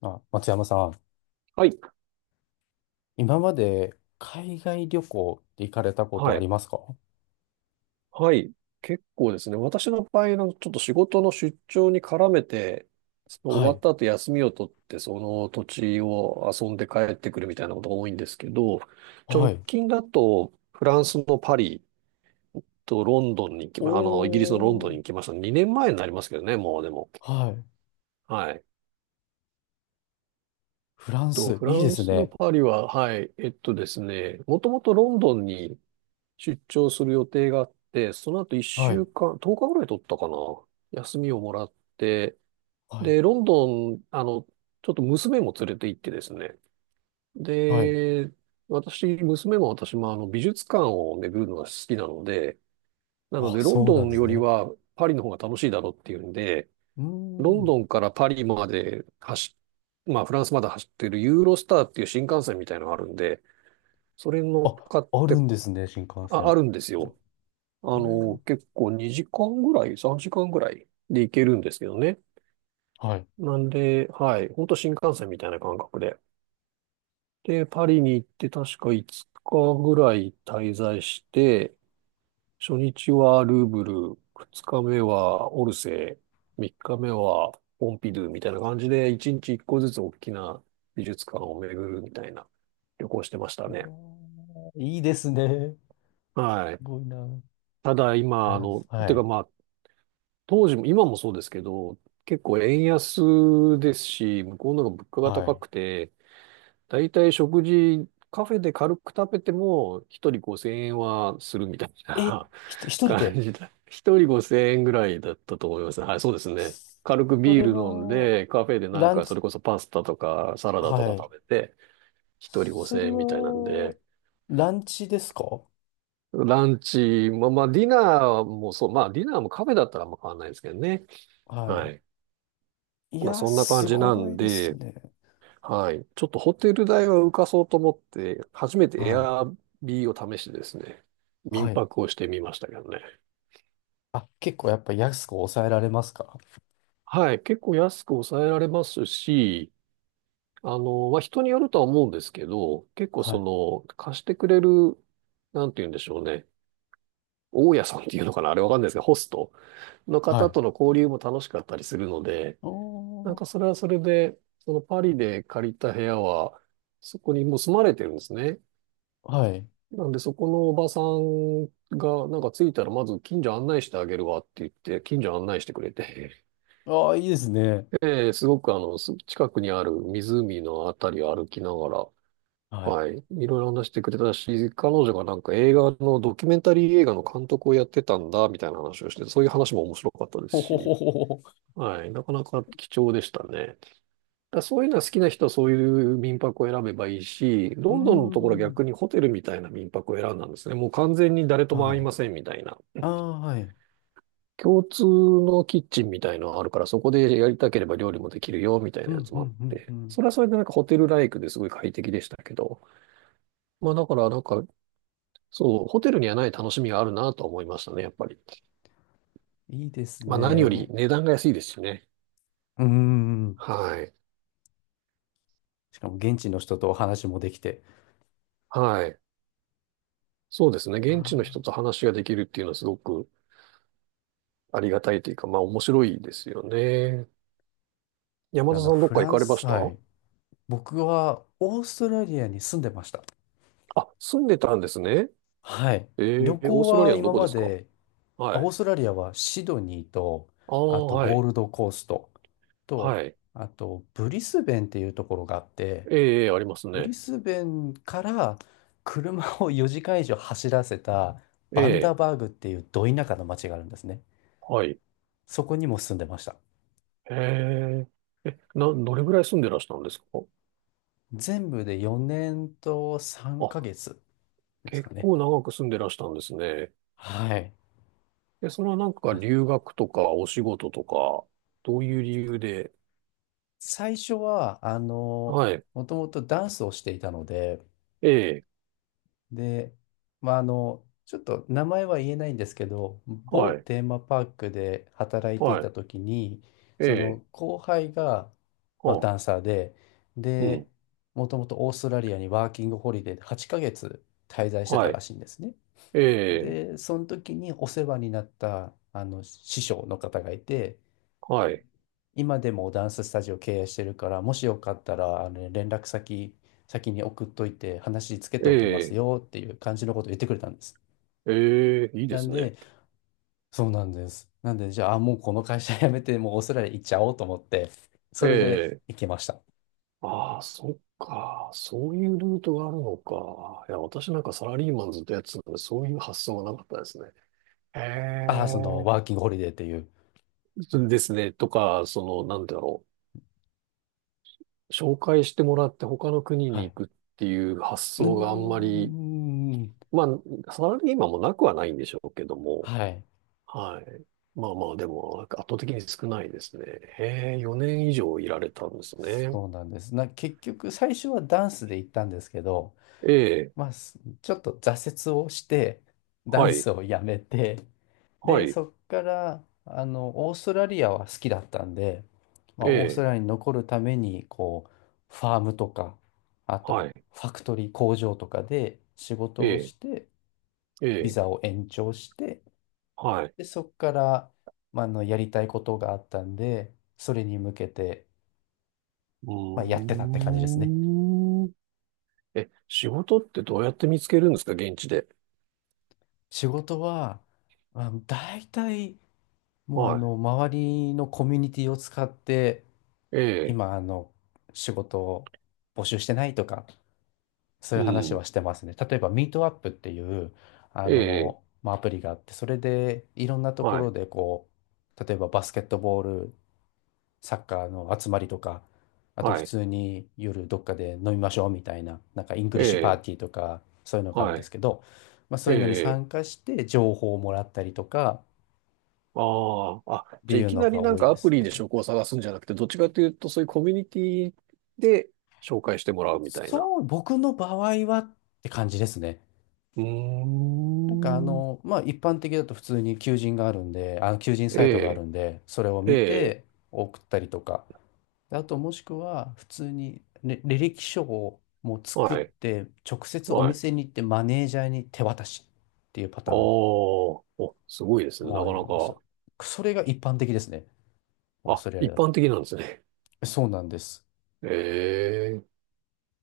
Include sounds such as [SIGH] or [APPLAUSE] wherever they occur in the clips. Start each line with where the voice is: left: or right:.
left: あ、松山さん、
right: はい、
left: 今まで海外旅行って行かれたこと
right: は
left: あ
right: い、
left: りますか？
right: はい。結構ですね。私の場合のちょっと仕事の出張に絡めて、その終
left: は
right: わっ
left: い。
right: た後休みを取って、その土地を遊んで帰ってくるみたいなことが多いんですけど、
left: は
right: 直
left: い。
right: 近だとフランスのパリとロンドンに行き
left: お
right: ま、あの、イギリスのロンドンに
left: ー。
right: 行きました。2年前になりますけどね、もうでも。
left: はい。
right: はい。
left: フラン
right: と、
left: ス、
right: フ
left: いい
right: ラ
left: で
right: ン
left: す
right: スの
left: ね。
right: パリは、はい、えっとですね、もともとロンドンに出張する予定があって、その後1
left: はい。
right: 週間、10日ぐらい取ったかな。休みをもらって、
left: はい。
right: で、ロンドン、ちょっと娘も連れて行ってですね。
left: はい。
right: で、私、娘も私もあの美術館を巡るのが好きなので、なの
left: あ、
right: でロン
left: そう
right: ド
left: なん
right: ン
left: です
right: より
left: ね。
right: はパリの方が楽しいだろうっていうんで、
left: うー
right: ロン
left: ん。
right: ドンからパリまで走っ、まあフランスまで走ってるユーロスターっていう新幹線みたいのがあるんで、それに乗っ
left: あ、
right: かっ
left: あ
right: て、
left: るんですね、新幹
right: あ、あ
left: 線。
right: るんですよ。あ
left: は
right: の、
left: い。
right: 結構2時間ぐらい、3時間ぐらいで行けるんですけどね。
left: はい。
right: なんで、はい、ほんと新幹線みたいな感覚で。で、パリに行って確か5日ぐらい滞在して、初日はルーブル、2日目はオルセー、3日目はポンピドゥみたいな感じで、1日1個ずつ大きな美術館を巡るみたいな旅行してましたね。
left: うわー、いいですね。
right: は
left: す
right: い。
left: ごいな。
right: ただ
left: フ
right: 今、あ
left: ランス。
right: の、
left: は
right: てか
left: い。
right: まあ、当時も、今もそうですけど、結構円安ですし、向こうの方が物価が
left: は
right: 高
left: い。
right: くて、だいたい食事、カフェで軽く食べても、一人5000円はするみたい
left: え、
right: な [LAUGHS]
left: 一人
right: 感
left: で。
right: じだ。一人5000円ぐらいだったと思います。はい、そうですね。軽く
left: そ
right: ビー
left: れ
right: ル飲ん
left: は、
right: で、カフェでなん
left: ラン
right: か、そ
left: チ、
right: れこそパスタとかサラダと
left: は
right: か
left: い。
right: 食べて、一人
left: それ
right: 5000円みたいなん
left: は、
right: で、
left: ランチですか？
right: ランチ、まあまあ、ディナーもそう、まあ、ディナーもカフェだったらあんま変わんないですけどね。は
left: は
right: い。
left: い。い
right: まあ、
left: や、
right: そんな感
left: す
right: じな
left: ご
right: ん
left: いです
right: で、
left: ね。
right: はい。ちょっとホテル代は浮かそうと思って、初めてエ
left: はい。
right: アビーを試してですね、民
left: はい。
right: 泊をしてみましたけどね。
left: あ、結構やっぱ安く抑えられますか？
right: はい。結構安く抑えられますし、あの、まあ、人によるとは思うんですけど、結構
left: は
right: そ
left: い。
right: の、貸してくれる、なんて言うんでしょうね。大家さんっていうのかなあれわかんないですけど、ホストの
left: は
right: 方
left: い。
right: との交流も楽しかったりするので、
left: お
right: なん
left: ー。
right: かそれはそれで、そのパリで借りた部屋は、そこにもう住まれてるんですね。
left: はい。
right: なんで、そこのおばさんが、なんか着いたら、まず近所案内してあげるわって言って、近所案内してくれて、
left: ああ、いいですね。
right: [LAUGHS] すごくあの、近くにある湖のあたりを歩きながら、
left: はい。
right: はい、いろいろ話してくれたし、彼女がなんか映画の、ドキュメンタリー映画の監督をやってたんだ、みたいな話をして、そういう話も面白かったです
left: ほほほ
right: し、
left: ほほ。
right: はい、なかなか貴重でしたね。だそういうのは好きな人はそういう民泊を選べばいいし、
left: うー
right: ロンドンのところは
left: ん。
right: 逆にホテルみたいな民泊を選んだんですね。もう完全に誰とも会
left: は
right: い
left: い。
right: ませんみたいな。
left: ああ、はい。
right: 共通のキッチンみたいのがあるから、そこでやりたければ料理もできるよみたい
left: う
right: なや
left: ん、
right: つ
left: う
right: もあっ
left: ん、うん、う
right: て。
left: ん。
right: それはそれでなんかホテルライクですごい快適でしたけど。まあだからホテルにはない楽しみがあるなと思いましたね、やっぱり。
left: いいです
right: まあ何
left: ね。
right: より
left: も
right: 値段が安いですしね。
left: う、うーん。
right: はい。
left: しかも現地の人とお話もできて。
right: はい。そうですね。現地の人
left: あ
right: と話ができるっていうのはすごくありがたいというか、まあ面白いですよね。山
left: あ、あ
right: 田
left: の、
right: さんどっ
left: フ
right: か行
left: ラン
right: かれま
left: ス、
right: した？
left: はい。僕はオーストラリアに住んでました。
right: あ、住んでたんですね。
left: はい。
right: え
left: 旅
right: ー、オー
left: 行
right: ストラリ
left: は
right: アのど
left: 今
right: こで
left: ま
right: すか？
left: で、あ
right: は
left: オー
right: い。
left: ストラリアはシドニーと、
right: ああ、
left: あと
right: は
left: ゴ
right: い。
left: ールドコースト
right: は
left: と、
right: い。
left: あとブリスベンっていうところがあって、
right: ええ、ええあります
left: ブリ
right: ね。
left: スベンから車を4時間以上走らせた
right: え
left: バンダ
right: え、
left: バーグっていうど田舎の町があるんですね。
right: はい。
left: そこにも住んでました。
right: ええ、どれぐらい住んでらしたんですか？
left: 全部で4年と3
right: あ、
left: ヶ月ですか
right: 結
left: ね。
right: 構長く住んでらしたんですね。
left: はい。
right: え、それはなんか
left: あ
right: 留学とかお仕事とか、どういう理由で？
left: 最初は、
right: はい。
left: もともとダンスをしていたので、
right: ええ、
left: で、まあ、ちょっと名前は言えないんですけど、某
right: はい。
left: テーマパークで働いてい
right: は
left: た
right: い。
left: 時に、
right: え
left: そ
right: え、
left: の後輩が、まあ、
right: あ、
left: ダンサーで、
right: う
left: で、
right: ん。
left: もともとオーストラリアにワーキングホリデーで8ヶ月滞在してた
right: は
left: ら
right: い。
left: しいんですね。
right: ええ、
left: で、その時にお世話になったあの師匠の方がいて、
right: はい。
left: 今でもダンススタジオ経営してるから、もしよかったらあの連絡先先に送っといて話つけて
right: え
left: おきます
right: え、
left: よっていう感じのことを言ってくれたんです。
right: ええ、いいで
left: なん
right: すね。
left: で、そうなんです。なんで、じゃあ、もうこの会社辞めて、もうオーストラリア行っちゃおうと思って、そ
right: え
left: れで
right: え、
left: 行きました。
right: ああ、そっか。そういうルートがあるのか。いや、私なんかサラリーマンずっとやってたので、そういう発想がなかったですね。え
left: ああ、その、
right: え、
left: ワーキングホリデーっていう。
right: そうですね。とか、その、なんだろう。紹介してもらって他の国
left: は
right: に
left: い。
right: 行くっていう発
left: うー
right: 想があんまり、
left: ん。
right: まあ、サラリーマンもなくはないんでしょうけども、
left: はい。
right: はい。まあまあ、でも、なんか圧倒的に少ないですね。へえ、4年以上いられたんですね。
left: そうなんです。結局、最初はダンスで行ったんですけど、
right: ええ、
left: まあ、ちょっと挫折をして、ダ
right: は
left: ン
right: い。
left: スをやめて、
right: は
left: で、
right: い。
left: そっから、オーストラリアは好きだったんで、ま
right: え
left: あ、オースト
right: え。
left: ラリアに残るために、こう、ファームとか、あ
right: は
left: と、
right: い。
left: ファクトリー工場とかで仕
right: え
left: 事を
right: え。
left: して、
right: え
left: ビ
right: え。
left: ザを延長して、
right: はい。
left: で、そっから、まあ、やりたいことがあったんで、それに向けて、
right: う
left: まあ、やってたって感じですね。
right: ーん。え、仕事ってどうやって見つけるんですか現地で。
left: 仕事は、まあ、大体もう
right: は
left: 周りのコミュニティを使って、
right: い。ええ。
left: 今、仕事を募集してないとか、そう
right: う
left: いう話
right: ん。
left: はしてますね。例えば、ミートアップっていう、
right: ええ。
left: まあ、アプリがあって、それでいろんなとこ
right: は
left: ろ
right: い。
left: で、こう、例えばバスケットボール、サッカーの集まりとか、あと普
right: はい。
left: 通に夜どっかで飲みましょうみたいな、なんかイング
right: え
left: リッシュパー
right: え。
left: ティーとか、そういうのがあるん
right: は
left: です
right: い。
left: けど、まあ、そ
right: え
left: ういうのに
right: え。
left: 参加して情報をもらったりとか
right: ああ。あ、
left: って
right: じゃあ
left: い
right: い
left: う
right: き
left: の
right: なり
left: が
right: なん
left: 多い
right: か
left: で
right: アプ
left: す
right: リで
left: ね。
right: 職を探すんじゃなくて、どっちかというとそういうコミュニティで紹介してもらうみたいな。
left: そう、僕の場合はって感じですね。
right: うー
left: なんか
right: ん。
left: まあ一般的だと普通に求人があるんで、あの求人サ
right: え
left: イトがある
right: え。
left: んで、それを
right: え
left: 見
right: え。
left: て送ったりとか、あともしくは普通に履歴書をもう作っ
right: はい。
left: て直接お
right: はい。
left: 店に行ってマネージャーに手渡しっていうパ
right: あ
left: タ
right: あ、
left: ーン
right: お、すごいですね。
left: も
right: な
left: あ
right: か
left: り
right: な
left: ます。
right: か。
left: それが一般的ですね。オー
right: あ、
left: ストラリア
right: 一
left: だ
right: 般
left: と。
right: 的なんですね。
left: そうなんです。
right: [LAUGHS] ええ、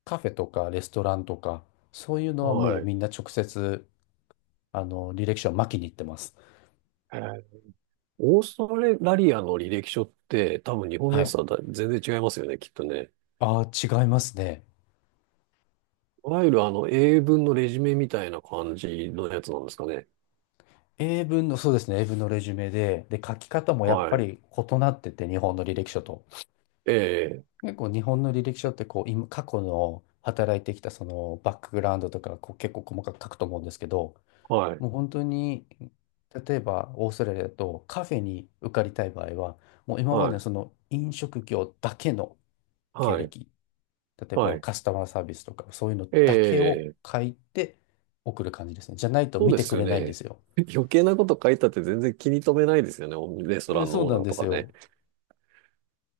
left: カフェとかレストランとか、そういうのはも
right: は
left: う
right: い。
left: みんな直接あの履歴書を巻きに行ってます。
right: えーオーストラリアの履歴書って多分日本の
left: は
right: やつ
left: い。
right: とは全然違いますよね、きっとね。
left: ああ、違いますね。
right: いわゆるあの英文のレジュメみたいな感じのやつなんですかね。
left: 英文の、そうですね、英文のレジュメで、書き方もやっぱ
right: はい。
left: り異なってて、日本の履歴書と。
right: ええ、
left: 結構日本の履歴書ってこう、今、過去の働いてきたそのバックグラウンドとかこう結構細かく書くと思うんですけど、
right: はい、
left: もう本当に、例えばオーストラリアだとカフェに受かりたい場合は、もう今まで
right: は
left: の
right: い、
left: その飲食業だけの経
right: はい、
left: 歴、例え
right: は
left: ば
right: い。
left: カスタマーサービスとかそういうの
right: え
left: だけを
right: え、
left: 書いて送る感じですね。じゃないと
right: そう
left: 見
right: で
left: て
right: す
left: く
right: よ
left: れないんで
right: ね。
left: すよ。
right: [LAUGHS] 余計なこと書いたって全然気に留めないですよね、レストラ
left: え
right: ン
left: そう
right: のオー
left: な
right: ナ
left: ん
right: ー
left: で
right: と
left: す
right: かね。
left: よ。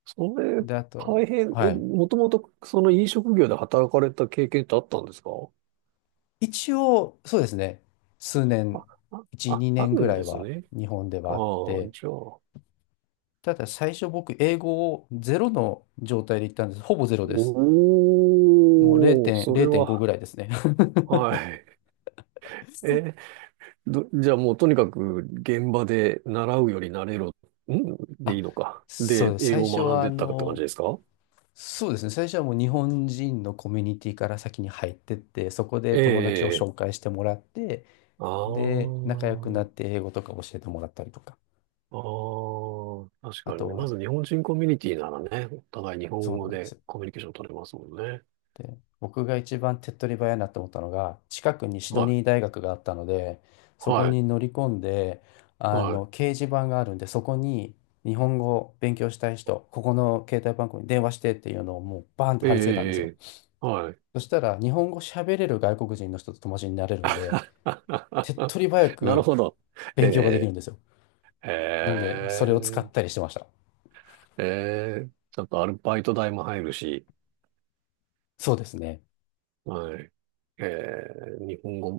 right: それ、
left: で、あ
right: 大
left: と、
right: 変、
left: は
right: え、
left: い。
right: もともとその飲食業で働かれた経験ってあったんですか？
left: 一応、そうですね。数
right: あ、
left: 年、
right: あ、
left: 1、
right: あ、
left: 2
right: あ
left: 年
right: る
left: ぐ
right: ん
left: らい
right: です
left: は
right: ね。
left: 日本で
right: あ
left: はあっ
right: あ、
left: て、
right: じゃあ。
left: ただ最初僕、英語をゼロの状態で行ったんです。ほぼゼロです。もう
right: おー、
left: 0.0
right: それ
left: 0.5
right: は、
left: ぐらいですね。
right: はい。じゃあもうとにかく現場で習うより慣れろ、ん
left: [LAUGHS]
right: でい
left: あ、
right: いのか。
left: そう
right: で、
left: です。
right: 英
left: 最
right: 語
left: 初
right: を学ん
left: は、
right: でったって感じですか？
left: そうですね。最初はもう日本人のコミュニティから先に入ってって、そこで友達を
right: え
left: 紹介してもらって、
right: え、ああ
left: で、仲良くな
right: ー、
left: って英語とか教えてもらったりとか、
right: ああ、確
left: あ
right: かに
left: と
right: ね。ま
left: は、
right: ず日本人コミュニティならね、お互い日
left: そ
right: 本
left: うな
right: 語
left: んで
right: で
left: す。
right: コミュニケーション取れますもんね。
left: で、僕が一番手っ取り早いなって思ったのが、近くにシド
right: は
left: ニー大学があったので、
right: い、
left: そこ
right: はい、
left: に乗り込んで、
right: は
left: 掲示板があるんで、そこに日本語を勉強したい人、ここの携帯番号に電話してっていうのをもうバーンって
right: い。ええ、
left: 貼り付けたんで
right: え
left: す
right: え、
left: よ。
right: ええはい。
left: そしたら、日本語喋れる外国人の人と友達になれるんで、手っ取り早
right: [LAUGHS] なる
left: く
right: ほど。
left: 勉強ができる
right: え
left: んですよ。なん
right: え、え
left: で、それを使
right: え、
left: ったりしてました。
right: ええ、ちょっとアルバイト代も入るし、
left: そうですね。
right: はい。ええ、日本語